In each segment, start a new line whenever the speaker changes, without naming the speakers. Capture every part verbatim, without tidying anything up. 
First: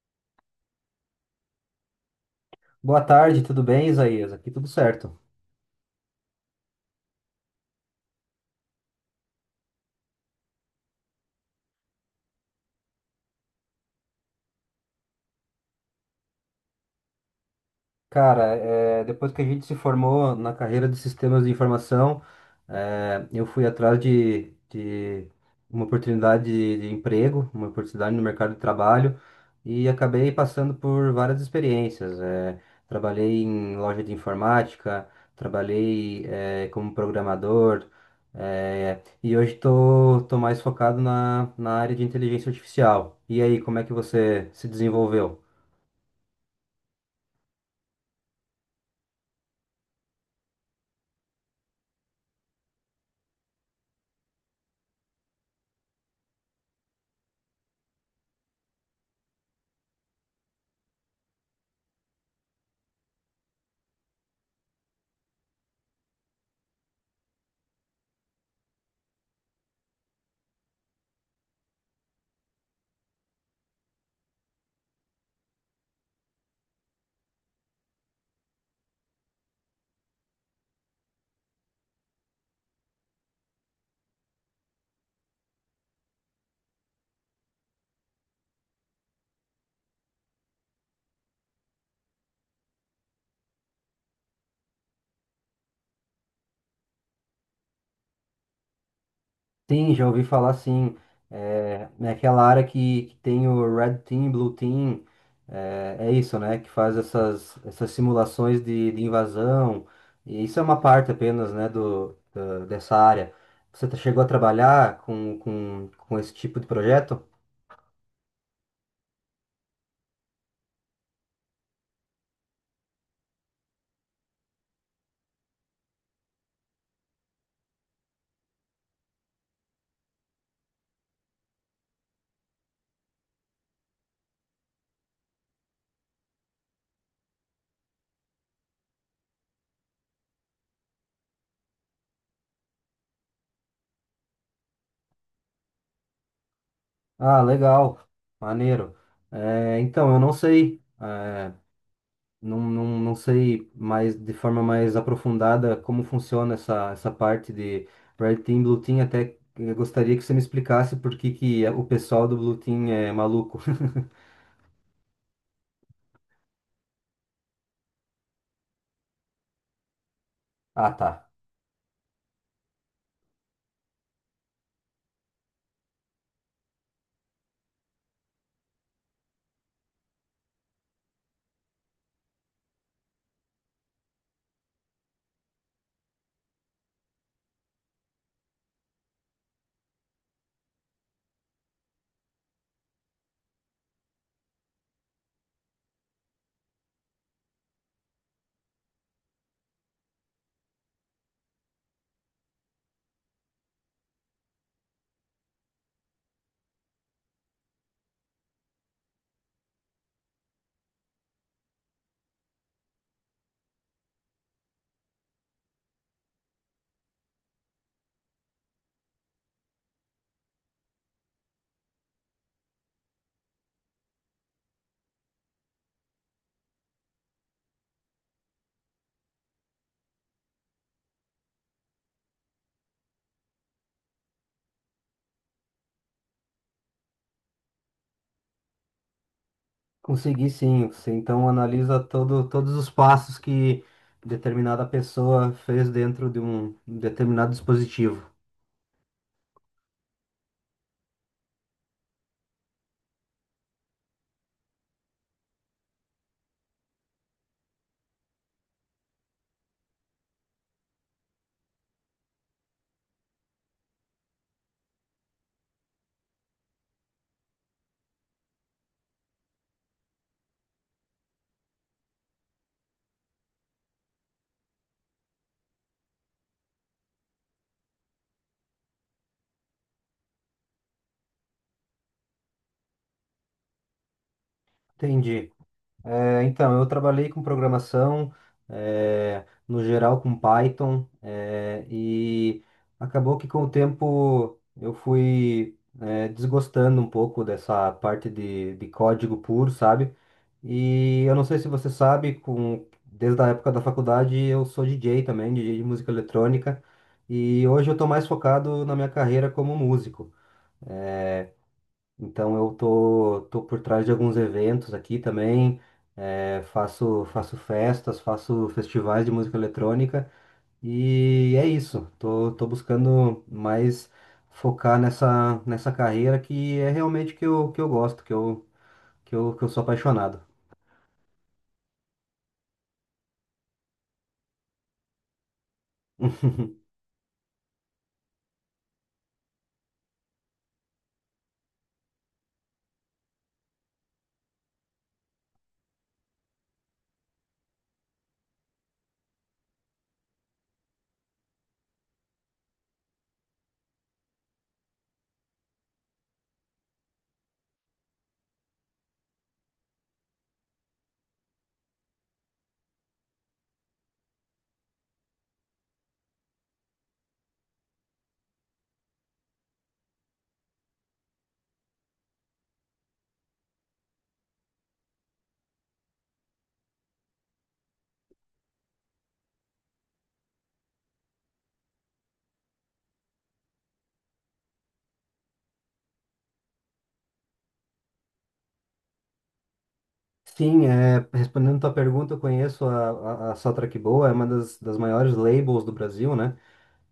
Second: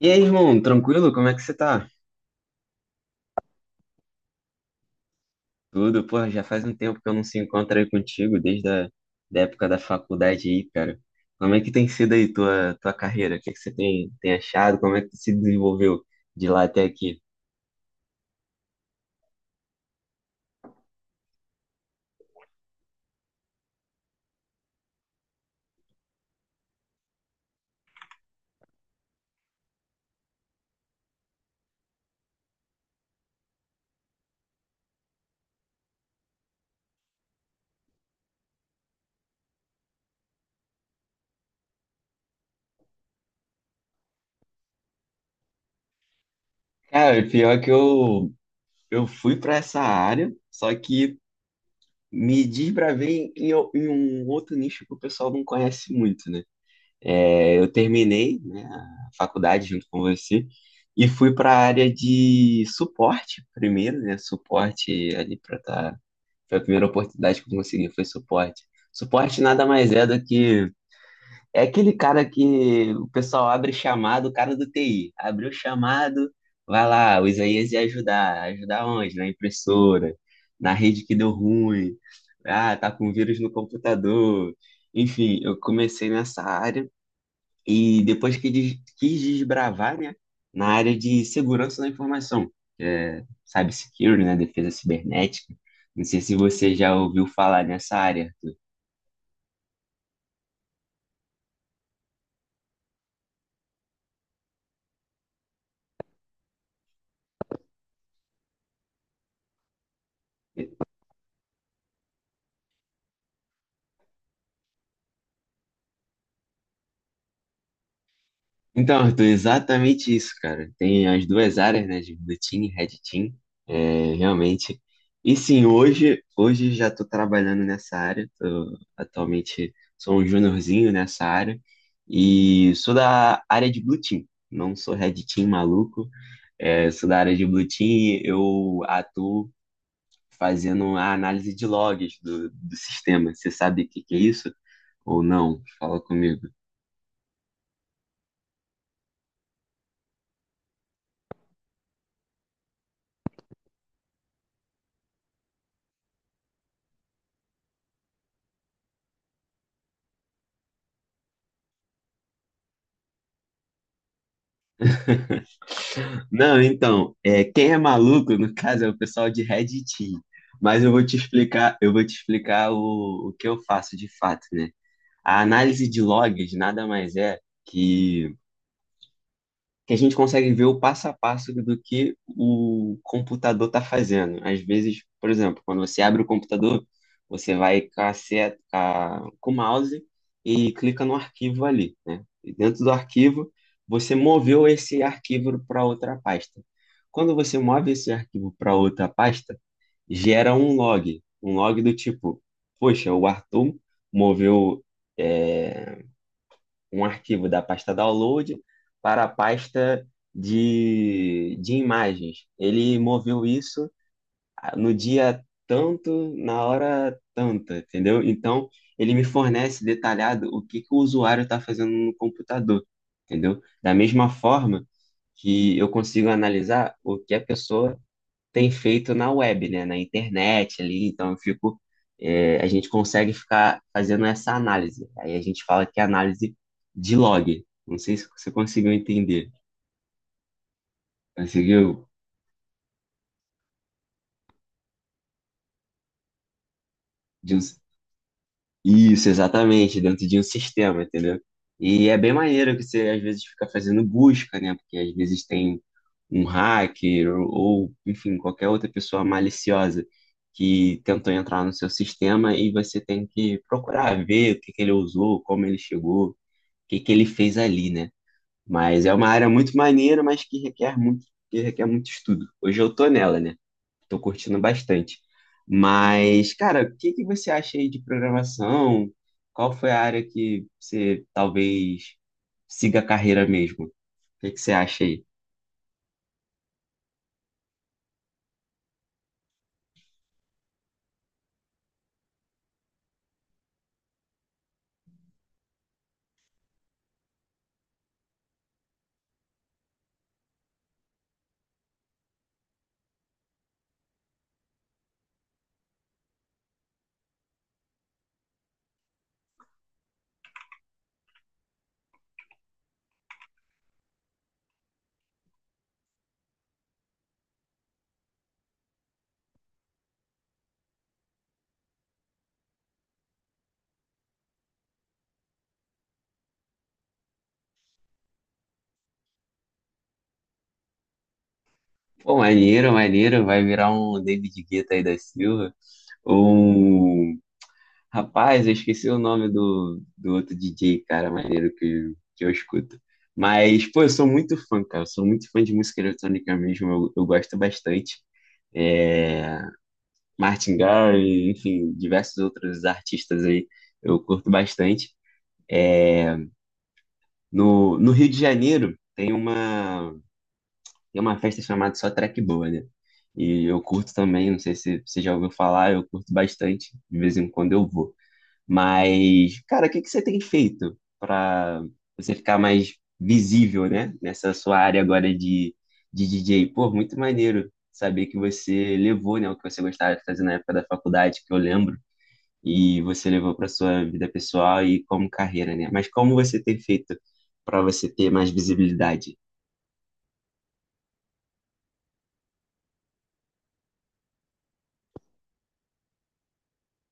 E aí, irmão, tranquilo? Como é que você tá?
Boa tarde, tudo bem, Isaías? Aqui tudo certo.
Tudo, porra, já faz um tempo que eu não se encontro aí contigo, desde a da época da faculdade aí, cara. Como é que tem sido aí tua, tua carreira? O que é que você tem, tem achado? Como é que tu se desenvolveu de lá até aqui?
Cara, é, depois que a gente se formou na carreira de sistemas de informação, é, eu fui atrás de, de uma oportunidade de, de emprego, uma oportunidade no mercado de trabalho e acabei passando por várias experiências. É, trabalhei em loja de informática, trabalhei, é, como programador, é, e hoje estou tô, tô mais focado na, na área de inteligência artificial. E aí, como é que você se desenvolveu?
Cara, pior que eu, eu fui pra essa área, só que me desbravei em, em um outro nicho que o pessoal não conhece muito, né? É, eu terminei, né, a faculdade junto com você e fui para a área de suporte primeiro, né? Suporte ali para tá, foi a primeira oportunidade que eu consegui foi suporte. Suporte nada mais é do que é aquele cara que o pessoal abre chamado, o cara do T I, abriu o chamado, vai lá, o Isaías ia ajudar, ajudar onde? Na impressora, na rede que deu ruim. Ah, tá com vírus no computador. Enfim, eu comecei nessa área e depois que des- quis desbravar, né, na área de segurança da informação, que é cybersecurity, né, defesa cibernética. Não sei se você já ouviu falar nessa área, Arthur.
Sim, já ouvi falar sim. É, naquela área que, que tem o Red Team, Blue Team, é, é isso, né? Que faz essas, essas simulações de, de invasão. E isso é uma parte apenas, né, do, da- dessa área. Você tá- chegou a trabalhar com, com, com esse tipo de projeto?
Então, Arthur, exatamente isso, cara. Tem as duas áreas, né, de Blue Team e Red Team, é, realmente. E sim, hoje, hoje já estou trabalhando nessa área. Tô- atualmente sou um juniorzinho nessa área e sou da área de Blue Team. Não sou Red Team maluco, é, sou da área de Blue Team, eu atuo fazendo a análise de logs do, do sistema. Você sabe o que que é isso? Ou não? Fala comigo.
Ah, legal, maneiro. É, então, eu não sei. É, Não, não, não sei mais de forma mais aprofundada como funciona essa, essa parte de Red Team, Blue Team. Até eh, gostaria que você me explicasse por que que o pessoal do Blue Team é maluco.
Não, então, é, quem é maluco, no caso, é o pessoal de Red Team. Mas eu
Ah,
vou
tá.
te explicar, eu vou te explicar o, o que eu faço de fato, né? A análise de logs nada mais é que que a gente consegue ver o passo a passo do que o computador está fazendo. Às vezes, por exemplo, quando você abre o computador, você vai com, a seta, com a- com o mouse e clica no arquivo ali, né? E dentro do arquivo, você moveu esse arquivo para outra pasta. Quando você move esse arquivo para outra pasta, gera um log, um log do tipo, poxa, o Arthur moveu eh, um arquivo da pasta download para a pasta de, de imagens. Ele moveu isso no dia tanto, na hora tanta, entendeu? Então, ele me fornece detalhado o que, que o usuário está fazendo no computador, entendeu? Da mesma forma que eu consigo analisar o que a pessoa tem feito na web, né, na internet ali, então eu fico, é, a gente consegue ficar fazendo essa análise. Aí a gente fala que é análise de log. Não sei se você conseguiu entender.
Consegui sim. Você então analisa
Conseguiu?
todo, todos os passos que determinada pessoa fez dentro de um determinado
De um-
dispositivo.
Isso, exatamente, dentro de um sistema, entendeu? E é bem maneiro que você às vezes fica fazendo busca, né? Porque às vezes tem um hacker ou, enfim, qualquer outra pessoa maliciosa que tentou entrar no seu sistema e você tem que procurar ver o que que ele usou, como ele chegou, o que que ele fez ali, né? Mas é uma área muito maneira, mas que requer muito, que requer muito estudo. Hoje eu tô nela, né? Tô curtindo bastante. Mas, cara, o que que você acha aí de programação? Qual foi a área que você talvez siga a carreira mesmo? O que que você acha aí?
Entendi. É, então, eu trabalhei com programação, é, no geral com Python, é, e acabou que com o tempo eu fui, é, desgostando um pouco dessa parte de, de código puro, sabe? E eu não sei se você sabe, com, desde a época da faculdade eu sou D J também, D J de música eletrônica, e hoje eu estou mais focado na minha carreira como músico. Então eu tô, tô por trás de alguns eventos aqui também, eh, faço, faço festas, faço festivais de música eletrônica e é isso. Tô, tô buscando mais focar nessa, nessa carreira que é realmente que eu, que eu gosto, que eu, que eu, que eu sou apaixonado.
Pô, maneiro, maneiro. Vai virar um David Guetta aí da Silva. Ou um rapaz, eu esqueci o nome do, do outro D J, cara, maneiro que, que eu escuto. Mas, pô, eu sou muito fã, cara. Eu sou muito fã de música eletrônica mesmo. Eu, eu gosto bastante. É, Martin Garrix, enfim, diversos outros artistas aí. Eu curto bastante. É, no, no Rio de Janeiro, tem uma. Tem uma festa chamada Só Track Boa, né? E eu curto também, não sei se você já ouviu falar, eu curto bastante, de vez em quando eu vou. Mas, cara, o que que você tem feito para você ficar mais visível, né? Nessa sua área agora de, de D J? Pô, muito maneiro saber que você levou, né, o que você gostava de fazer na época da faculdade, que eu lembro, e você levou para sua vida pessoal e como carreira, né? Mas como você tem feito para você ter mais visibilidade?
Sim, é, respondendo tua pergunta, eu conheço a, a, a Soundtrack Boa, é uma das, das maiores labels do Brasil, né?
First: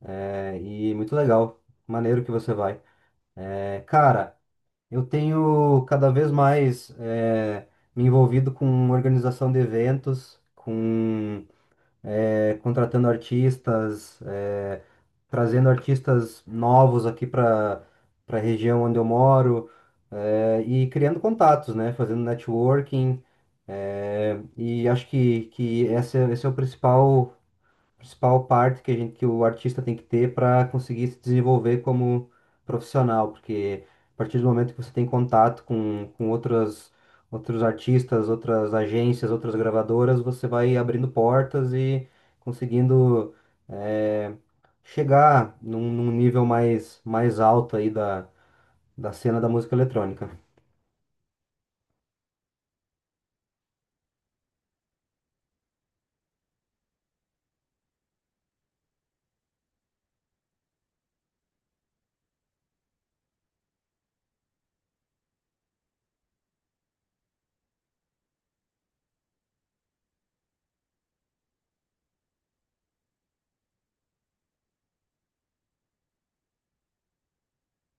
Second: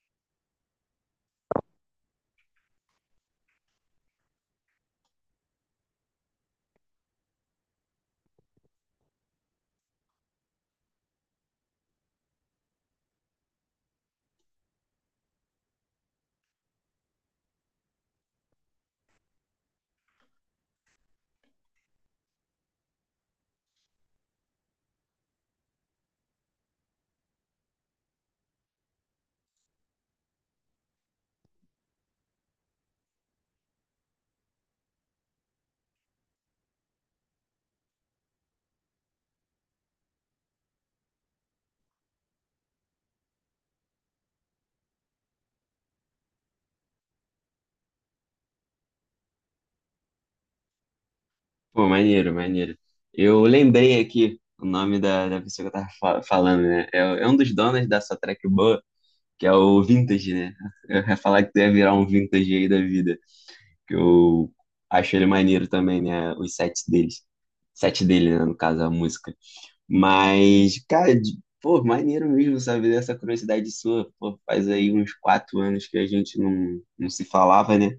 É, e muito legal, maneiro que você vai. É, cara. Eu tenho cada vez mais eh, me envolvido com organização de eventos, com eh, contratando artistas, eh, trazendo artistas novos aqui para para a região onde eu moro, eh, e criando contatos, né? Fazendo networking. Eh, e acho que, que esse, é- esse é o principal principal parte que a gente, que o artista tem que ter para conseguir se desenvolver como profissional, porque a partir do momento que você tem contato com, com outras, outros artistas, outras agências, outras gravadoras, você vai abrindo portas e conseguindo eh, chegar num, num nível mais, mais alto aí da, da cena da música eletrônica.
Pô, maneiro, maneiro. Eu lembrei aqui o nome da, da pessoa que eu tava fa- falando, né? É, é um dos donos da sua track boa, que é o Vintage, né? Eu ia falar que tu ia virar um Vintage aí da vida, que eu acho ele maneiro também, né? Os sets deles. Set dele, né? No caso, a música. Mas, cara, de- pô, maneiro mesmo, sabe? Dessa curiosidade sua. Pô, faz aí uns quatro anos que a gente não, não se falava, né?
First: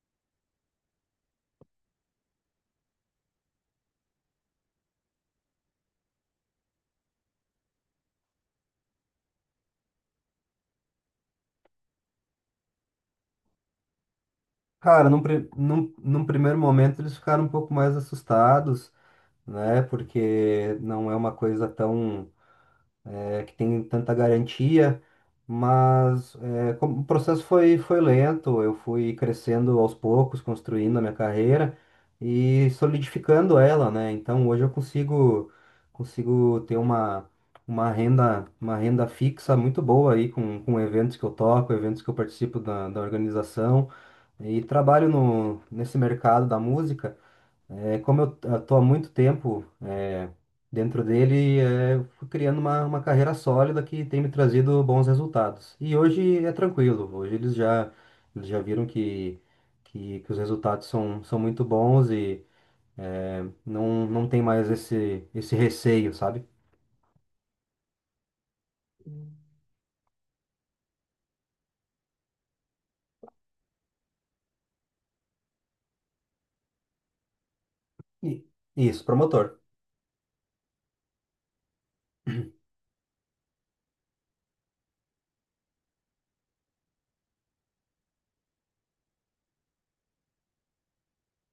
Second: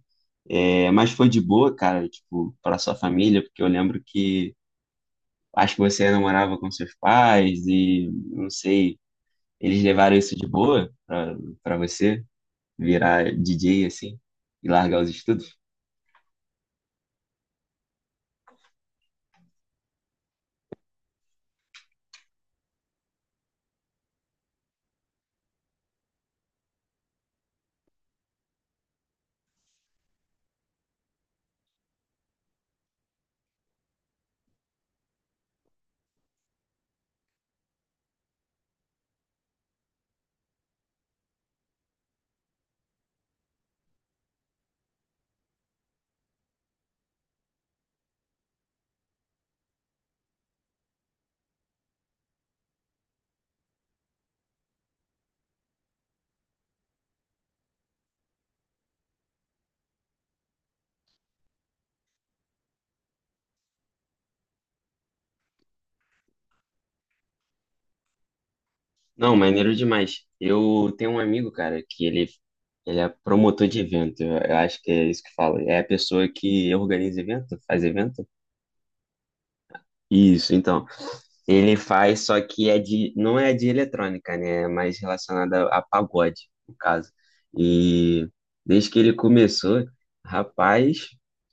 É, mas foi de boa, cara, tipo, para sua família, porque eu lembro que acho que você não morava com seus pais e não sei, eles levaram isso de boa pra para você virar D J assim e largar os
Cara, num, pri-
estudos?
num, num primeiro momento eles ficaram um pouco mais assustados, né? Porque não é uma coisa tão é, que tem tanta garantia, mas é, como o processo foi, foi lento, eu fui crescendo aos poucos, construindo a minha carreira e solidificando ela, né? Então hoje eu consigo, consigo ter uma, uma renda, uma renda fixa muito boa aí com, com eventos que eu toco, eventos que eu participo da, da organização e trabalho no, nesse mercado da música. É, como eu estou há muito tempo é, dentro dele, é, fui criando uma, uma carreira sólida que tem me trazido bons resultados. E hoje é tranquilo, hoje eles já, eles já viram que, que, que os resultados são, são muito bons e é, não, não tem mais esse, esse receio, sabe?
Não, maneiro demais. Eu tenho um amigo, cara, que ele ele é promotor de evento. Eu eu acho que é isso que fala. É a pessoa que organiza evento, faz evento.
E- Isso, promotor.
Isso, então. Ele faz, só que é de, não é de eletrônica, né? É mais relacionada a pagode, no caso. E desde que ele começou, rapaz,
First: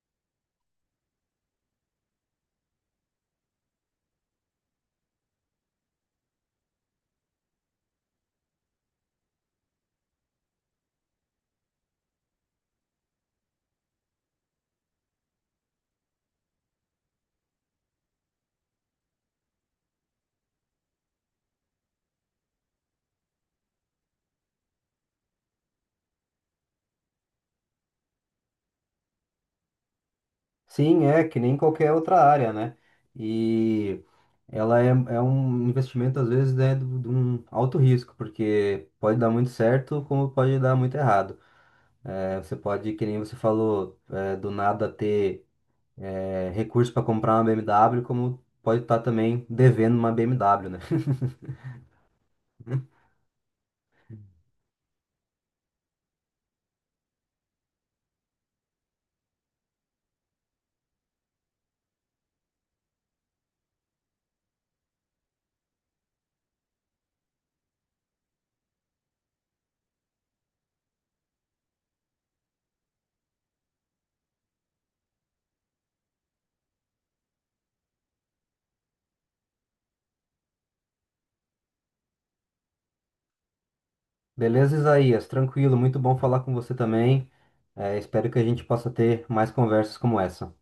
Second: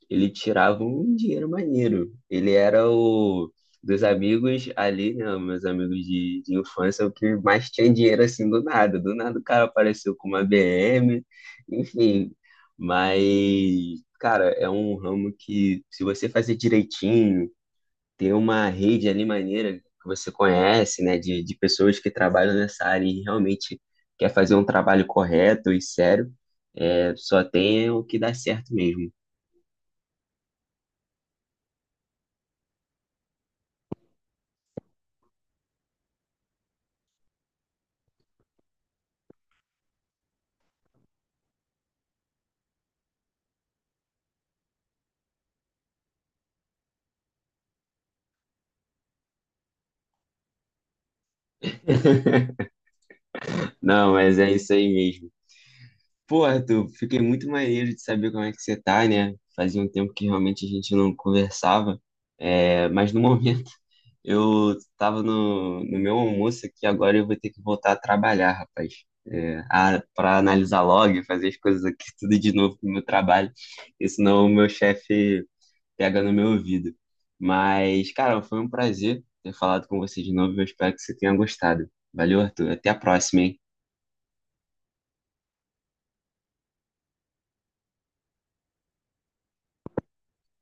ele tirava um dinheiro maneiro. Ele era o dos amigos ali, né? Meus amigos de, de infância, o que mais tinha dinheiro assim do nada. Do nada o cara apareceu com uma B M, enfim. Mas, cara, é um ramo que se você fazer direitinho, ter uma rede ali maneira que você conhece, né, de, de pessoas que trabalham nessa área e realmente quer fazer um trabalho correto e sério, é, só tem o que dá certo mesmo.
Sim, é que nem qualquer outra área, né? E. Ela é, é um investimento, às vezes, né, do- de um alto risco, porque pode dar muito certo, como pode dar muito errado. É, você pode, que nem você falou, é, do nada ter é, recurso para comprar uma B M W, como pode estar também devendo uma B M W, né?
Não, mas é isso aí mesmo. Pô, Arthur, fiquei muito maneiro de saber como é que você tá, né? Fazia um tempo que realmente a gente não conversava, é, mas no momento eu tava no, no meu almoço aqui, agora eu vou ter que voltar a trabalhar, rapaz. É, a, para analisar log, fazer as coisas aqui tudo de novo pro meu trabalho, porque senão o meu chefe pega no meu ouvido. Mas, cara, foi um prazer ter falado com você de novo. Eu espero que você tenha gostado. Valeu, Arthur. Até a próxima, hein?
Beleza, Isaías? Tranquilo, muito bom falar com você também. É, espero que a gente possa ter mais conversas como essa.